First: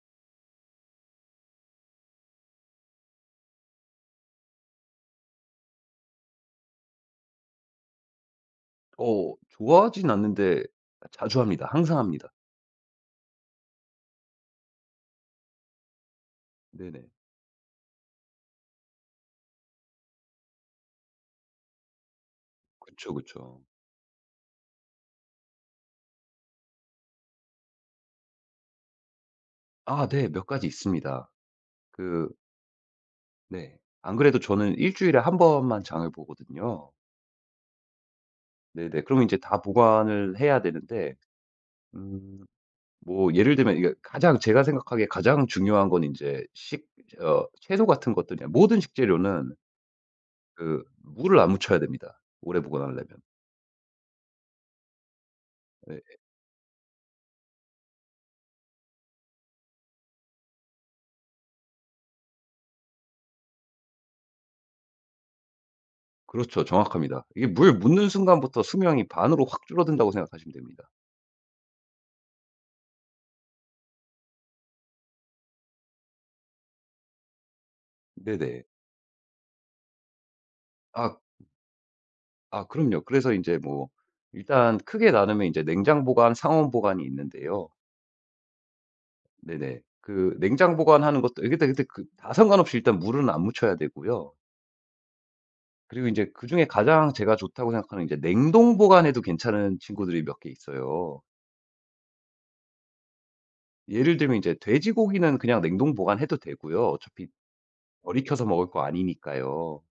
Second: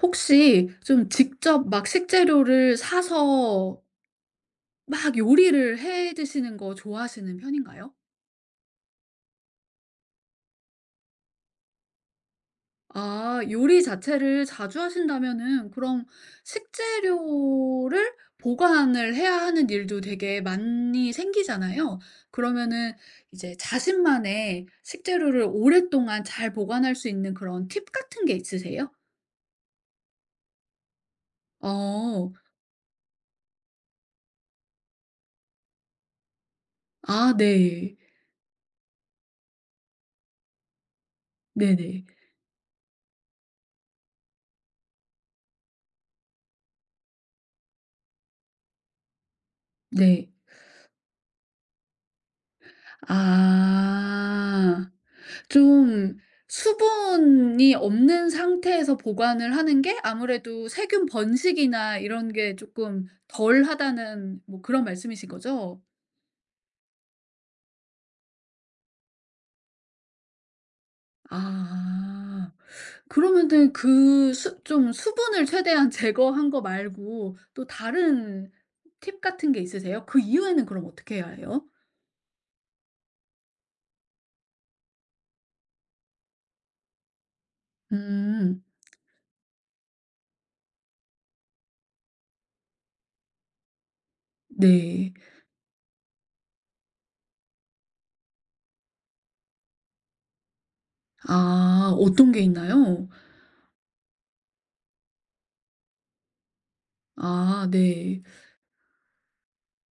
혹시 좀 직접 막 식재료를 사서 막 요리를 해 드시는 거 좋아하시는 편인가요? 좋아하진 않는데 자주 합니다. 항상 합니다. 아, 요리 자체를 자주 하신다면은 그럼 네네. 식재료를 보관을 해야 하는 일도 되게 많이 생기잖아요. 그러면은 그쵸, 이제 그쵸. 자신만의 식재료를 오랫동안 잘 보관할 수 있는 그런 팁 같은 게 있으세요? 아 네. 몇 가지 있습니다. 그 어. 네. 안 그래도 저는 일 주일에 한 번만 장을 보거든요. 아 네. 네네. 그러면 제다 보관을 해야 되는데 네네. 음 뭐 예를 들면 이게 가장 제가 생각하기에 가장 중요한 건 이제 식 어 채소 같은 것들이 모든 식재료는 네. 물을 안 묻혀야 됩니다, 오래 보관하려면. 아. 네, 좀 수분이 없는 상태에서 보관을 하는 게 아무래도 세균 번식이나 이런 게 쪼끔 덜하다는 뭐 그런 말씀이신 거죠? 그렇죠. 정확합니다. 이게 물 묻는 순간부터 수명이 반으로 확 줄어든다고 생각하시면 됩니다. 아. 그러면은 그 수 좀 수분을 최대한 제거한 거 말고 또 다른 네네. 팁 같은 게 있으세요? 그 이후에는 그럼 어떻게 해야 아 해요? 아 그럼요. 그래서 이제 뭐 일단 크게 나누면 이제 냉장 보관, 상온 보관이 있는데요. 음. 네네. 냉장 보관하는 것도 이게 다 근데 그 다 상관없이 일단 물은 안 묻혀야 되고요. 네. 그리고 이제 그중에 가장 제가 좋다고 생각하는 이제 냉동 보관해도 괜찮은 친구들이 몇 개 있어요. 아 어떤 게 있나요? 예를 들면 이제 돼지고기는 그냥 냉동 보관해도 되고요. 어차피 아 네. 얼이켜서 먹을 거 아니니까요.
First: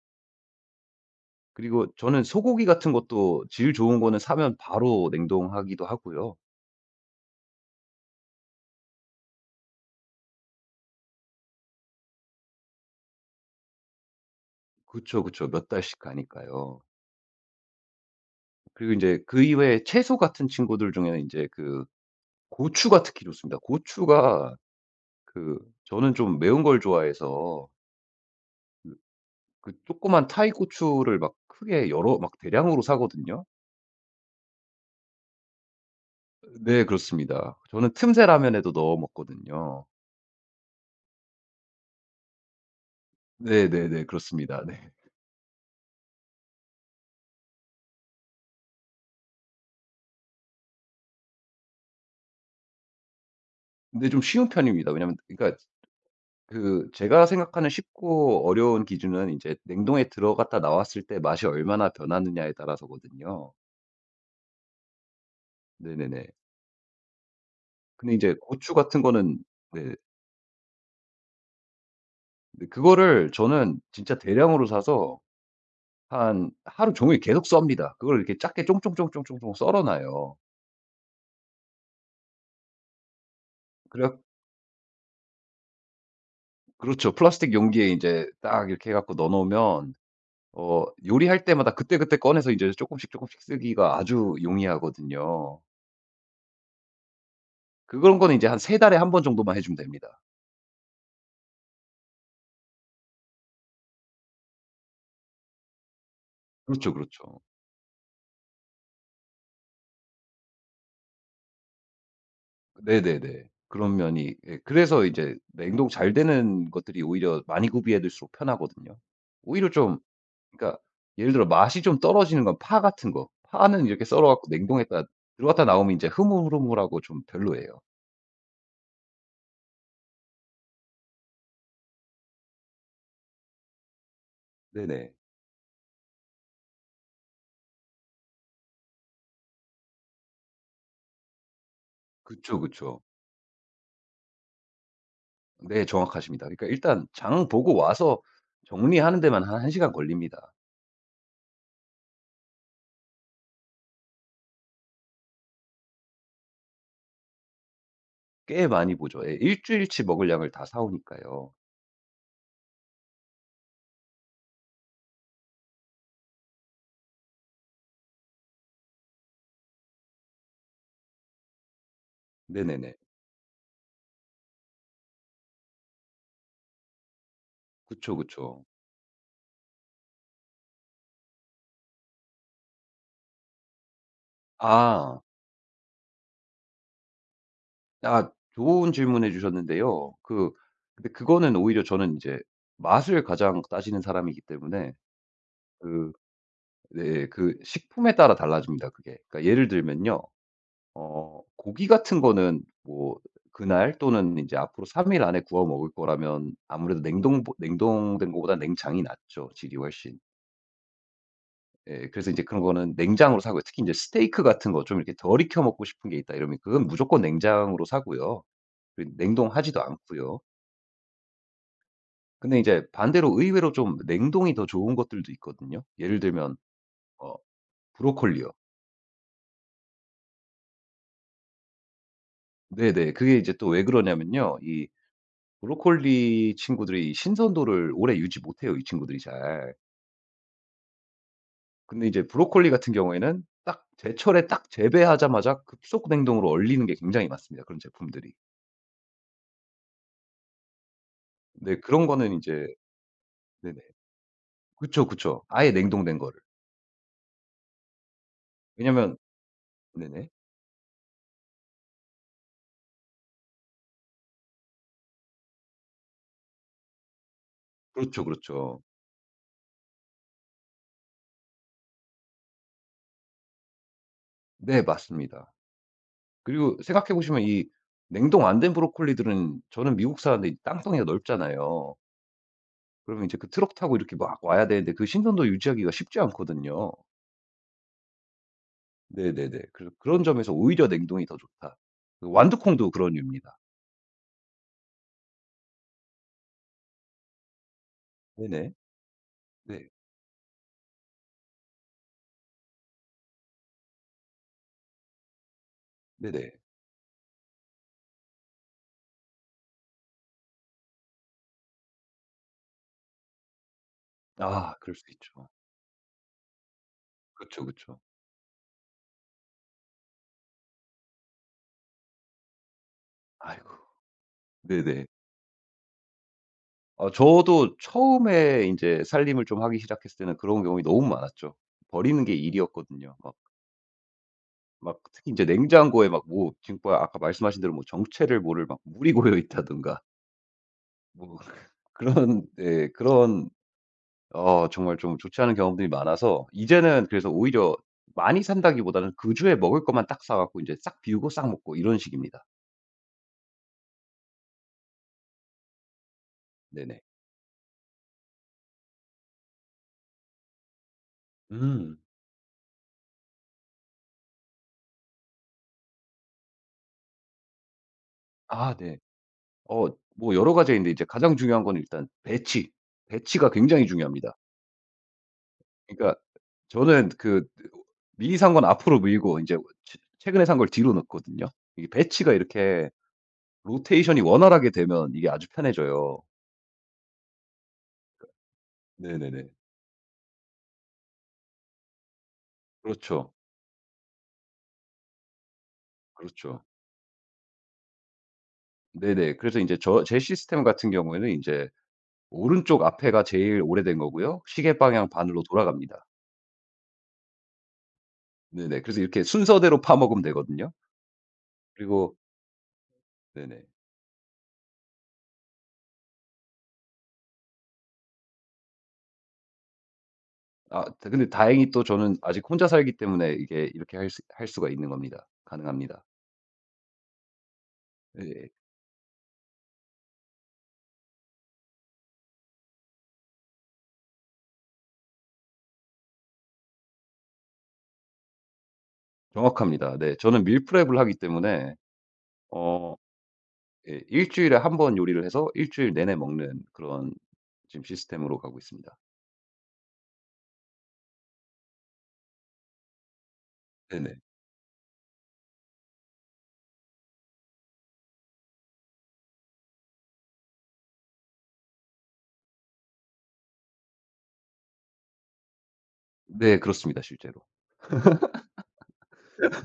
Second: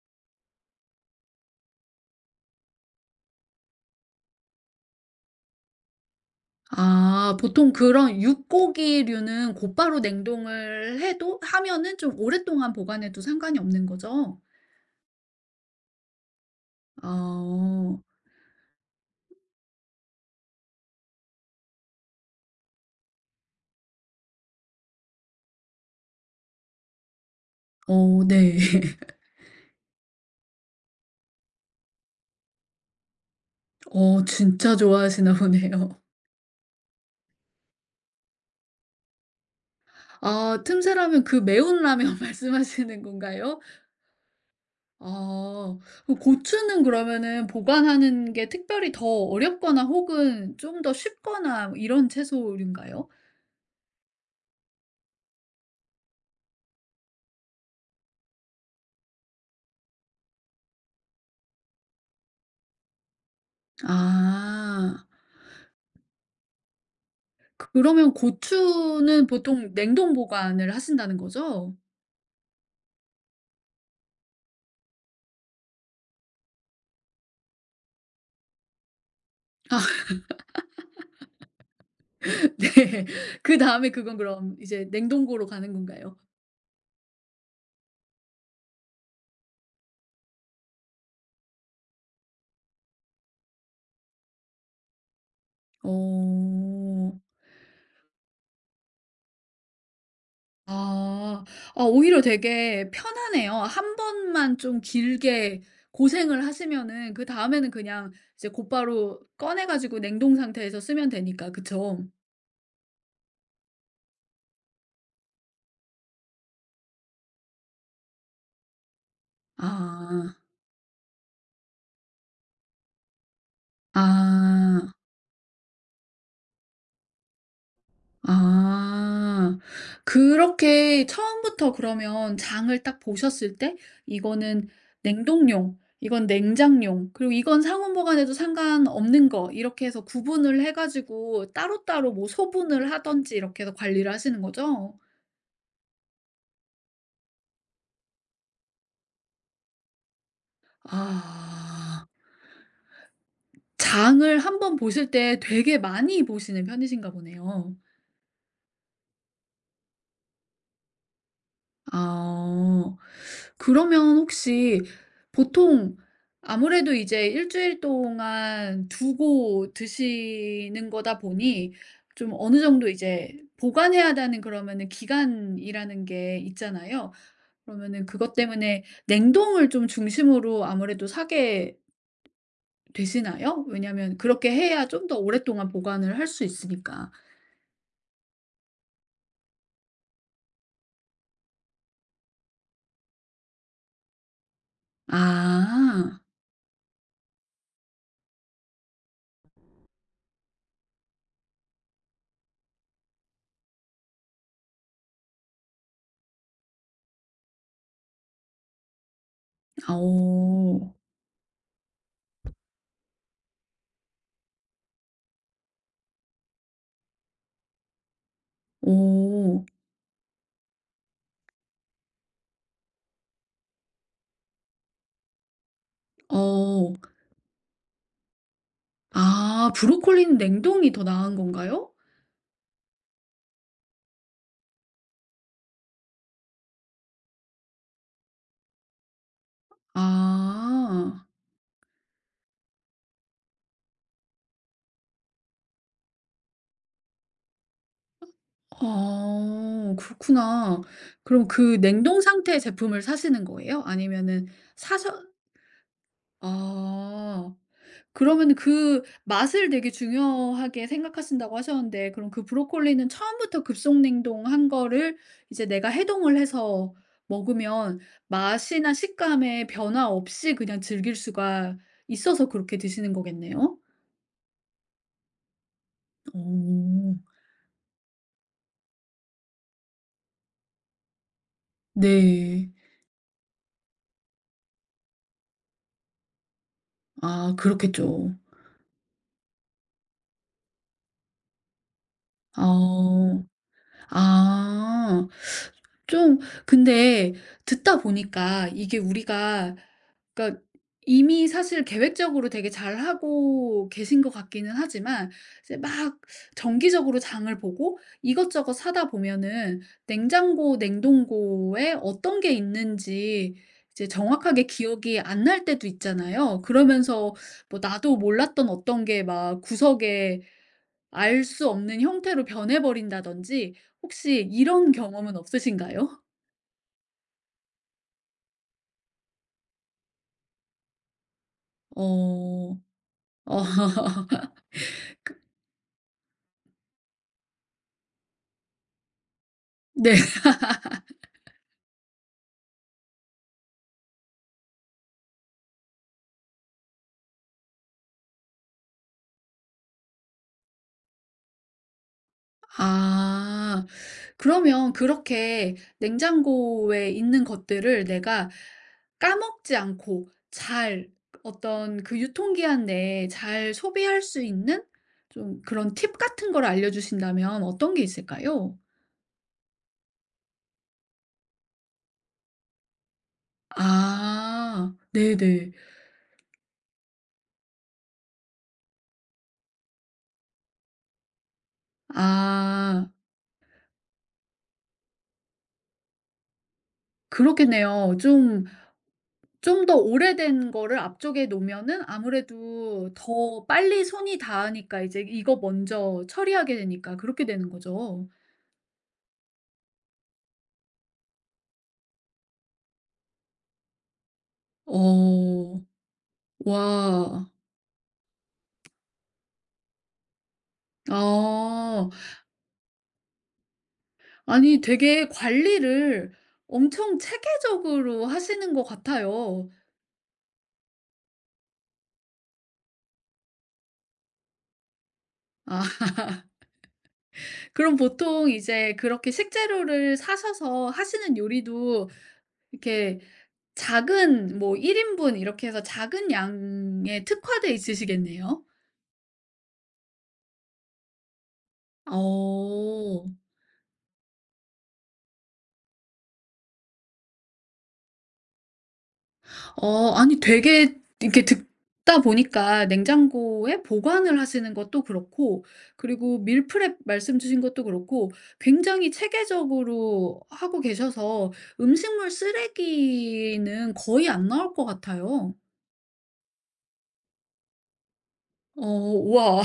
그리고 저는 소고기 같은 것도 질 좋은 거는 사면 바로 냉동하기도 하고요. 아, 보통 그런 육고기류는 곧바로 냉동을 해도 하면은 좀 오랫동안 보관해도 상관이 없는 거죠? 그쵸, 그쵸. 몇 달씩 가니까요. 아. 그리고 이제 그 이외에 채소 같은 친구들 중에는 이제 고추가 특히 좋습니다. 고추가 그 저는 좀 매운 걸 좋아해서 어 어, 네. 그 그 조그만 타이 고추를 막 크게 여러 막 대량으로 사거든요. 어, 진짜 좋아하시나 보네요. 네 그렇습니다. 저는 틈새 라면에도 넣어 먹거든요. 아, 틈새 라면 그 매운 라면 말씀하시는 건가요? 네네네. 그렇습니다. 네. 아. 그 고추는 그러면은 보관하는 게 특별히 더 어렵거나 혹은 좀 더 쉽거나 뭐 이런 채소류인가요? 근데 좀 쉬운 편입니다. 왜냐면 그러니까 제가 생각하는 쉽고 어려운 기준은 이제 냉동에 들어갔다 나왔을 때 맛이 얼마나 변하느냐에 따라서거든요. 아. 네네네. 그러면 근데 이제 고추 같은 고추는 거는 보통 네. 냉동 보관을 하신다는 거죠? 근데 그거를 저는 진짜 대량으로 사서 한 하루 종일 계속 썹니다. 그걸 이렇게 작게 쫑쫑쫑쫑쫑쫑 썰어 아 놔요. 네. 그다음에 그건 그래 그럼 이제 냉동고로 가는 건가요? 그렇죠. 플라스틱 용기에 이제 딱 이렇게 해 갖고 넣어 놓으면 요리할 때마다 그때그때 꺼내서 이제 조금씩 조금씩 쓰기가 아주 용이하거든요. 어. 그런 거는 제한 3 달에 한 번 정도만 해 주면 됩니다. 아. 아, 오히려 되게 편하네요. 한 번만 좀 길게 고생을 그렇죠, 하시면은 그렇죠. 그다음에는 그냥 이제 곧바로 꺼내 가지고 냉동 상태에서 쓰면 되니까. 그쵸? 네네네. 그런 면이 예 그래서 이제 냉동 잘 되는 것들이 오히려 많이 구비해 둘수록 편하거든요. 오히려 좀 아. 그러니까 예를 들어 맛이 좀 떨어지는 건 파 같은 거. 파는 이렇게 썰어 갖고 냉동 아. 했다 들어갔다 나오면 인제 흐물흐물하고 좀 별로예요. 아. 그렇게 처음부터 그러면 장을 딱 보셨을 때 이거는 네네. 냉동용, 이건 냉장용, 그리고 이건 상온 보관해도 상관없는 거 이렇게 해서 구분을 해 가지고 따로따로 뭐 그쵸, 소분을 그쵸. 하든지 이렇게 해서 관리를 하시는 거죠? 네 정확하십니다. 그러니까 일단 장 보고 와서 정리하는 데만 한 한 시간 걸립니다. 아. 장을 한번 보실 때 되게 많이 보시는 편이신가 보네요. 꽤 많이 보죠. 예. 주일치 먹을 양을 다 사 오니까요. 아. 그러면 혹시 보통 아무래도 이제 일 주일 동안 두고 드시는 거다 보니 좀 어느 정도 네네네. 이제 보관해야 하는 그러면은 기간이라는 게 있잖아요. 그러면은 그쵸, 그것 그쵸. 때문에 냉동을 좀 중심으로 아무래도 사게 되시나요? 왜냐면 그렇게 해야 좀 더 아. 오랫동안 보관을 할 수 있으니까. 아 좋은 질문해 주셨는데요. 근데 그거는 오히려 저는 인제 맛을 가장 따지는 사람이기 때문에 그 아. 네. 식품에 따라 달라집니다 그게. 그러니까 예를 들면요. 고기 같은 거는 뭐 그날 또는 이제 앞으로 3일 안에 구워 먹을 거라면 아무래도 냉동된 거보다 냉장이 낫죠 질이 아 훨씬. 오 예. 그래서 이제 그런 거는 냉장으로 사고요. 특히 이제 스테이크 같은 거 좀 이렇게 덜 익혀 먹고 싶은 게 있다 이러면 그건 무조건 냉장으로 사고요. 그리고 냉동하지도 않고요. 근데 이제 반대로 의외로 좀 냉동이 더 좋은 것들도 있거든요. 예를 들면 어. 어 브로콜리요. 아, 브로콜리는 냉동이 더 나은 건가요? 네네. 그게 이제 또 왜 그러냐면요. 이 브로콜리 친구들이 신선도를 오래 유지 못해요, 이 친구들이 잘. 아. 근데 이제 브로콜리 같은 경우에는 딱 제철에 딱 재배하자마자 급속 냉동으로 얼리는 게 굉장히 많습니다, 그런 제품들이. 어, 그렇구나. 그럼 그 네 그런 냉동 거는 인제 상태의 제품을 사시는 네네. 거예요? 아니면은 사 그쵸, 서 그쵸. 아예 냉동된 거를. 아. 그러면 그 왜냐면 맛을 되게 네네. 중요하게 생각하신다고 하셨는데 그럼 그 브로콜리는 처음부터 급속 냉동한 거를 이제 내가 해동을 해서 먹으면 그렇죠, 그렇죠. 맛이나 식감에 변화 없이 그냥 즐길 수가 있어서 그렇게 드시는 거겠네요? 네 맞습니다. 그리고 생각해 오. 보시면 이 냉동 안 된 브로콜리들은 저는 미국 사는데 이 땅덩이가 넓잖아요. 네. 그러면 이제 그 트럭 타고 이렇게 막 와야 되는데 그 신선도 유지하기가 쉽지 않거든요. 아, 그렇겠죠. 네네네. 그래서 그런 점에서 오히려 냉동이 더 좋다. 그 완두콩도 그런 어. 유입니다. 아. 좀 근데 듣다 보니까 네네. 이게 우리가 네. 그러니까 이미 사실 계획적으로 되게 잘하고 계신 것 같기는 하지만 이제 막 네네. 정기적으로 장을 보고 이것저것 사다 보면은 냉장고, 냉동고에 어떤 게 있는지 이제 정확하게 아 그럴 수 기억이 안 있죠. 날 때도 있잖아요. 그러면서 그쵸, 뭐 그쵸. 나도 몰랐던 어떤 게 막 구석에 알 수 없는 형태로 변해 아이고. 버린다든지 혹시 이런 네네. 경험은 없으신가요? 아 저도 처음에 인제 살림을 좀 하기 시작했을 때는 그런 경우가 너무 많았죠. 버리는 게 어. 일이었거든요. 막 어. 막 특히 인제 냉장고에 막 뭐 지금껏 아까 말씀하신 대로 뭐 정체를 모를 막 물이 고여 있다든가 네. 뭐 그런 정말 좀 좋지 않은 경험들이 많아서 이제는 그래서 오히려 많이 산다기보다는 그 주에 먹을 것만 딱 사 갖고 이제 싹 비우고 싹 먹고 이런 식입니다. 아. 그러면 그렇게 네네. 냉장고에 있는 것들을 내가 까먹지 않고 잘 음. 어떤 그 유통기한 내에 잘 소비할 수 있는 좀 그런 팁 같은 걸 알려주신다면 어떤 게 아 있을까요? 네. 어 뭐 여러 가지인 있는데 이제 가장 중요한 건 일단 배치. 배치가 굉장히 중요합니다. 아. 네네. 그러니까 저는 미리 산 건 앞으로 밀고 이제 최 최근에 산 걸 뒤로 넣거든요. 이게 배치가 이렇게 아. 로테이션이 원활하게 되면 이게 아주 편해져요. 그렇겠네요. 좀 네네네. 좀 더 오래된 거를 앞쪽에 놓으면은 아무래도 그렇죠. 더 빨리 손이 닿으니까 이제 이거 먼저 그렇죠. 처리하게 되니까 그렇게 되는 거죠. 네네. 그래서 인제 제 시스템 같은 경우에는 인제 오른쪽 앞에가 제일 오래된 거고요. 시계 방향 반으로 어. 돌아갑니다. 와. 네네. 그래서 이렇게 순서대로 파먹으면 되거든요. 아. 그리고 네네. 아니, 되게 관리를 엄청 체계적으로 하시는 것 같아요. 아 다 근데 다행히 또 저는 아직 혼자 살기 때문에 이게 이렇게 할 수가 있는 겁니다. 아 가능합니다. 그럼 보통 예 이제 그렇게 식재료를 사셔서 하시는 요리도 이렇게 작은 뭐 1 인분 이렇게 해서 작은 양에 특화돼 있으시겠네요? 정확합니다. 네. 저는 밀프렙을 하기 때문에 어 어. 예 일 주일에 한번 요리를 해서 일 주일 내내 먹는 그런 지금 시스템으로 가고 있습니다. 어, 아니 되게 이렇게 듣다 보니까 냉장고에 네네. 보관을 하시는 것도 그렇고 그리고 밀프렙 말씀 주신 것도 그렇고 굉장히 체계적으로 하고 계셔서 음식물 쓰레기는 거의 안 나올 것 같아요. 네 그렇습니다 실제로. 어. 우와.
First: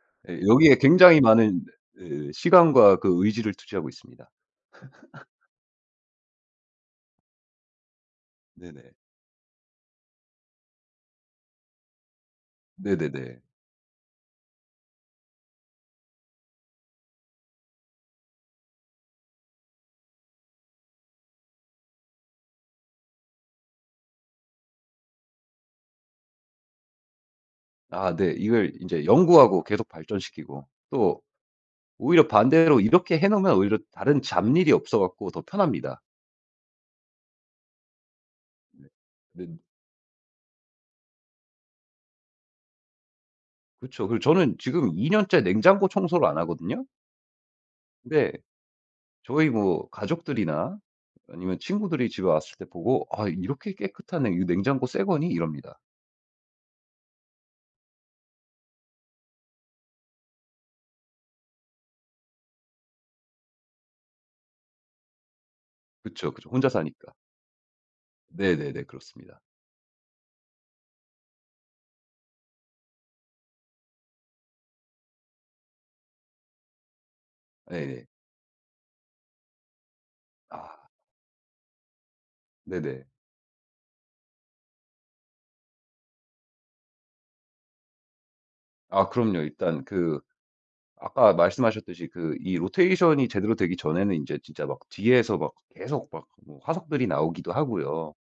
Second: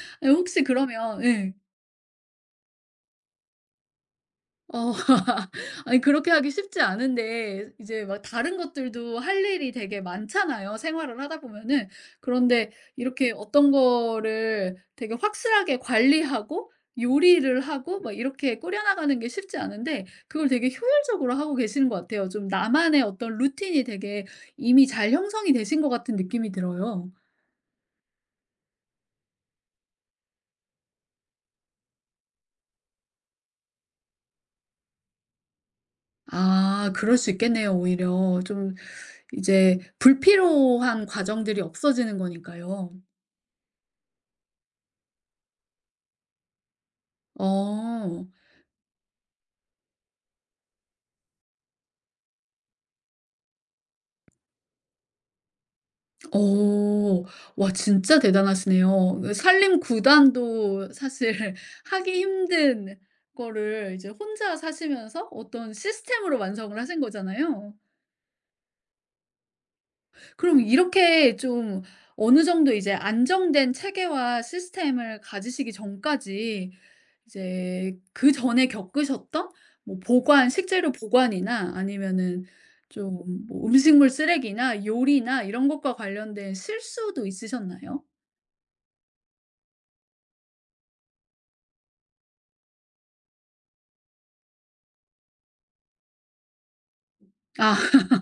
예 혹시 여기에 굉장히 그러면 예. 많은 예 시간과 그 의지를 투자하고 있습니다. 어. 아니 그렇게 하기 쉽지 않은데 이제 막 다른 네네. 것들도 할 일이 되게 많잖아요, 생활을 하다 보면은. 그런데 이렇게 네네네. 어떤 거를 되게 확실하게 관리하고 요리를 하고 막 이렇게 꾸려 나가는 게 쉽지 않은데 그걸 되게 효율적으로 하고 계시는 것 같아요. 좀 나만의 어떤 루틴이 되게 이미 잘 형성이 되신 것 같은 느낌이 들어요. 아 네. 이걸 인제 연구하고 계속 발전시키고 또 오히려 반대로 이렇게 해 놓으면 오히려 다른 잡일이 없어 갖고 더 편합니다. 아, 그럴 수 있겠네요, 오히려. 좀 네. 네. 이제 불필요한 과정들이 없어지는 거니까요. 그쵸. 그리고 저는 지금 2 년째 냉장고 청소를 안 하거든요. 어. 근데 저희 뭐 가족들이나 아니면 친구들이 집에 왔을 때 보고 "아 이렇게 깨끗하네. 이거 냉장고 새 거니?" 이럽니다. 어. 와, 진짜 대단하시네요. 그 산림 구단도 사실 하기 힘든 거를 이제 혼자 사시면서 어떤 그쵸, 시스템으로 그쵸. 혼자 완성을 하신 사니까. 거잖아요. 네네네. 그렇습니다. 그럼 이렇게 좀 어느 정도 이제 안정된 체계와 시스템을 가지시기 전까지 이제 예예. 그전에 겪으셨던 뭐 보관 아 식재료 보관이나 아니면은 네네. 좀 뭐 음식물 쓰레기나 요리나 이런 것과 관련된 실수도 있으셨나요? 아 그럼요. 일단 아까 말씀하셨듯이 그 이 로테이션이 제대로 되기 전에는 이제 진짜 막 뒤에서 막 계속 막뭐 화석들이 나오기도 아. 하고요.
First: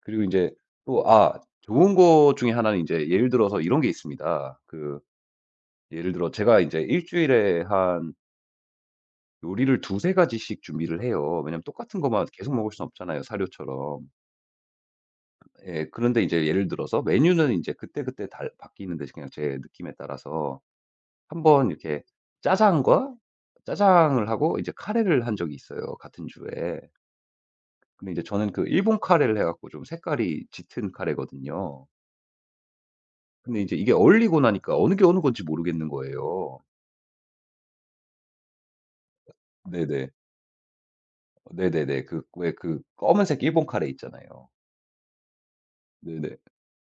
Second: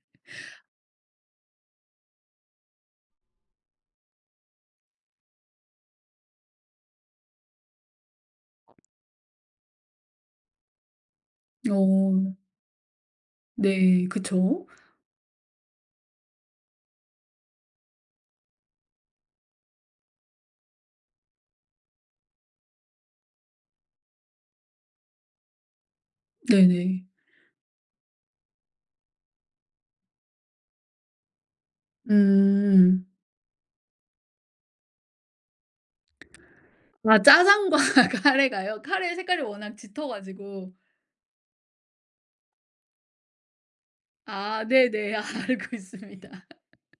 그리고 이제 또 아 좋은 거 중에 하나는 이제 예를 들어서 이런 게 있습니다. 예를 들어 제가 이제 일 주일에 한 요리를 두세 가지씩 준비를 해요. 왜냐면 똑같은 것만 어. 계속 먹을 순 없잖아요, 네. 사료처럼. 그쵸. 예. 그런데 이제 예를 들어서 메뉴는 이제 그때그때 달 바뀌는 대신 그냥 제 느낌에 따라서 한번 이렇게 짜장과 짜장을 하고 이제 카레를 한 적이 있어요, 같은 주에. 네네. 근데 이제 저는 그 일본 카레를 해 갖고 좀 색깔이 짙은 카레거든요. 음. 근데 이제 이게 얼리고 나니까 어느 게 어느 건지 모르겠는 거예요. 아, 짜장과 카레가요? 카레 색깔이 워낙 짙어 네네. 가지고. 네네네. 그 왜 그 검은색 일본 카레 있잖아요. 아 네네. 알고 네네. 있습니다.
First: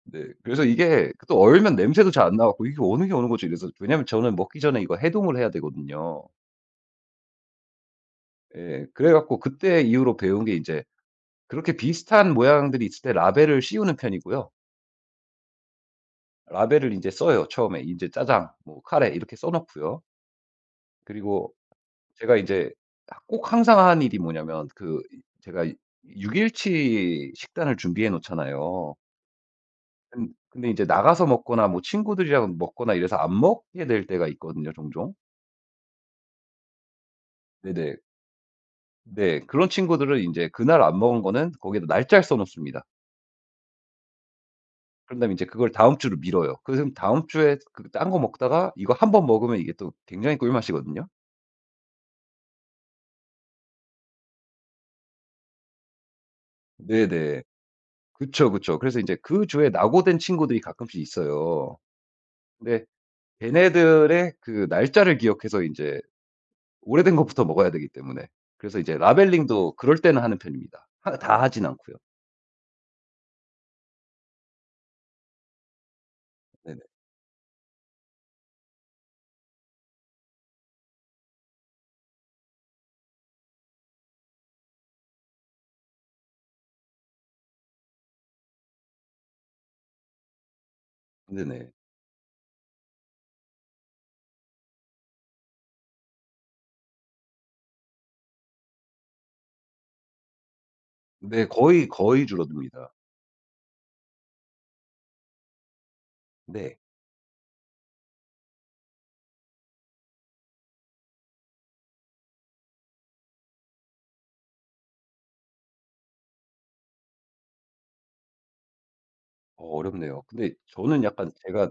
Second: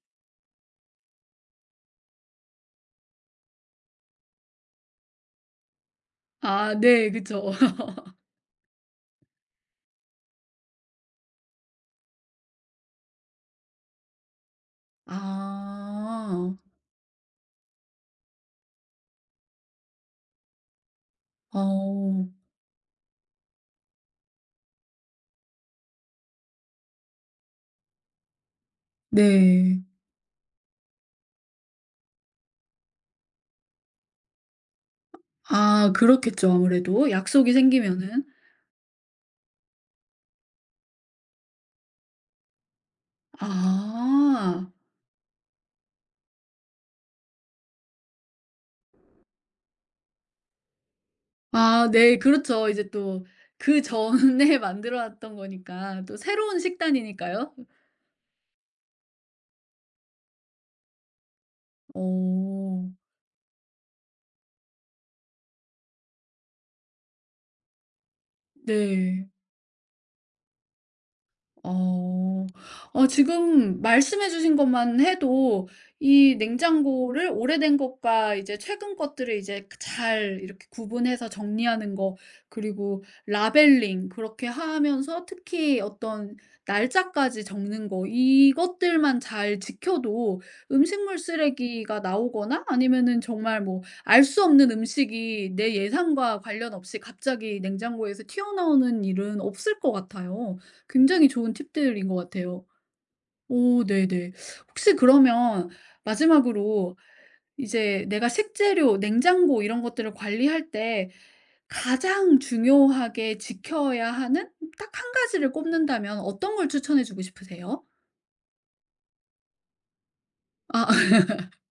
네. 그래서 이게 그 또 얼면 냄새도 잘 안 나 갖고 이게 어느 게 어느 거지 이래서 왜냐면 저는 먹기 전에 이거 해동을 해야 되거든요. 아 네. 그쵸. 예. 그래 갖고 그때 이후로 배운 게이제 그렇게 비슷한 모양들이 있을 때 라벨을 씌우는 편이고요. 아. 라벨을 인제 써요 처음에. 인제 "짜장." 뭐 "카레." 이렇게 써 놓고요. 그리고 어. 제가 인제 하 꼭 항상 하는 일이 뭐냐면 그 이 제가 6 육일치 식단을 준비해 놓잖아요. 네. 근 근데 이제 나가서 먹거나 뭐 친구들이랑 먹거나 이래서 안 먹게 될 때가 있거든요 종종. 아, 그렇겠죠, 아무래도 약속이 네네. 생기면은. 네. 그런 친구들은 인제 그날 안 먹은 거는 거기에다 날짜를 써 놓습니다. 아. 그런 다음에 이제 그걸 다음 주로 미뤄요. 그래서 다음 주에 그 딴 거 먹다가 이거 한번 먹으면 이게 또 굉장히 꿀맛이거든요. 아 네. 그렇죠. 이제 또 그전에 만들어 놨던 거니까 또 새로운 네네. 식단이니까요. 그쵸, 그쵸. 그래서 인제 그 주에 낙오된 친구들이 가끔씩 있어요. 어. 근데 걔네들의 그 날짜를 기억해서 인제 오래된 것부터 먹어야 되기 때문에 그래서 이제 네. 라벨링도 그럴 때는 하는 편입니다. 하 다 하진 않고요. 어, 어, 지금 말씀해주신 것만 해도 이 네네. 냉장고를 오래된 것과 이제 최근 것들을 이제 잘 이렇게 구분해서 정리하는 거, 그리고 라벨링, 그렇게 하면서 특히 어떤 날짜까지 적는 거, 이것들만 잘 지켜도 음식물 네네. 쓰레기가 나오거나 아니면은 정말 뭐 알 수 없는 음식이 내 예상과 관련 없이 갑자기 냉장고에서 튀어나오는 일은 없을 것 같아요. 굉장히 네 좋은 거의, 팁들인 것 거의 같아요. 줄어듭니다. 오 네네. 혹시 그러면 네. 마지막으로 이제 내가 식재료, 냉장고 이런 것들을 관리할 때 가장 중요하게 지켜야 하는 딱 한 가지를 꼽는다면 어떤 걸 추천해 주고 싶으세요? 어렵네요. 근데 아. 저는 약간 제가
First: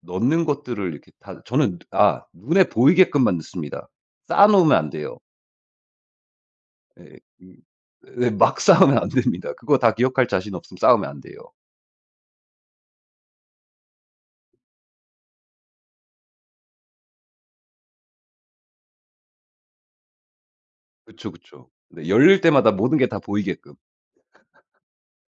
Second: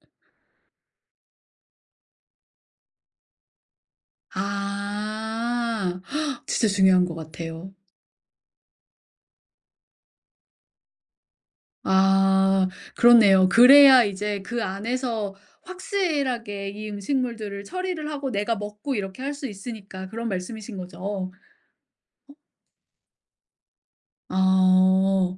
넣는 것들을 이렇게 다 저는 눈에 보이게끔만 넣습니다. 쌓아 놓으면 안 돼요. 아. 진짜 중요한 것 예. 이 같아요. 네 막 쌓으면 안 됩니다. 그거 다 기억할 자신 없으면 쌓으면 안 돼요. 아, 그렇네요. 그래야 이제 그 안에서 확실하게 이 음식물들을 처리를 하고 내가 먹고 이렇게 할 수 있으니까 그런 말씀이신 거죠. 그쵸, 그쵸. 네 열릴 때마다 모든 게 다 보이게끔. 아.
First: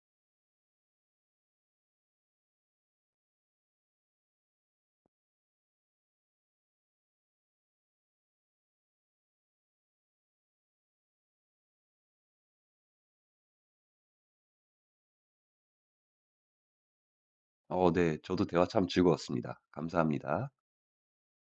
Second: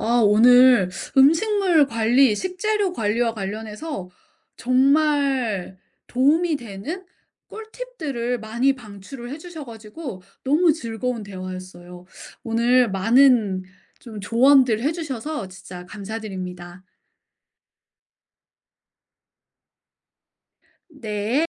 아 오늘 음식물 관리, 식재료 관리와 관련해서 정말 도움이 되는 꿀팁들을 많이 방출을 해 주셔 가지고 너무 즐거운 대화였어요. 오늘 많은 좀 조언들 해 주셔서 진짜 감사드립니다. 네. 저도 대화 참 즐거웠습니다. 감사합니다. 네.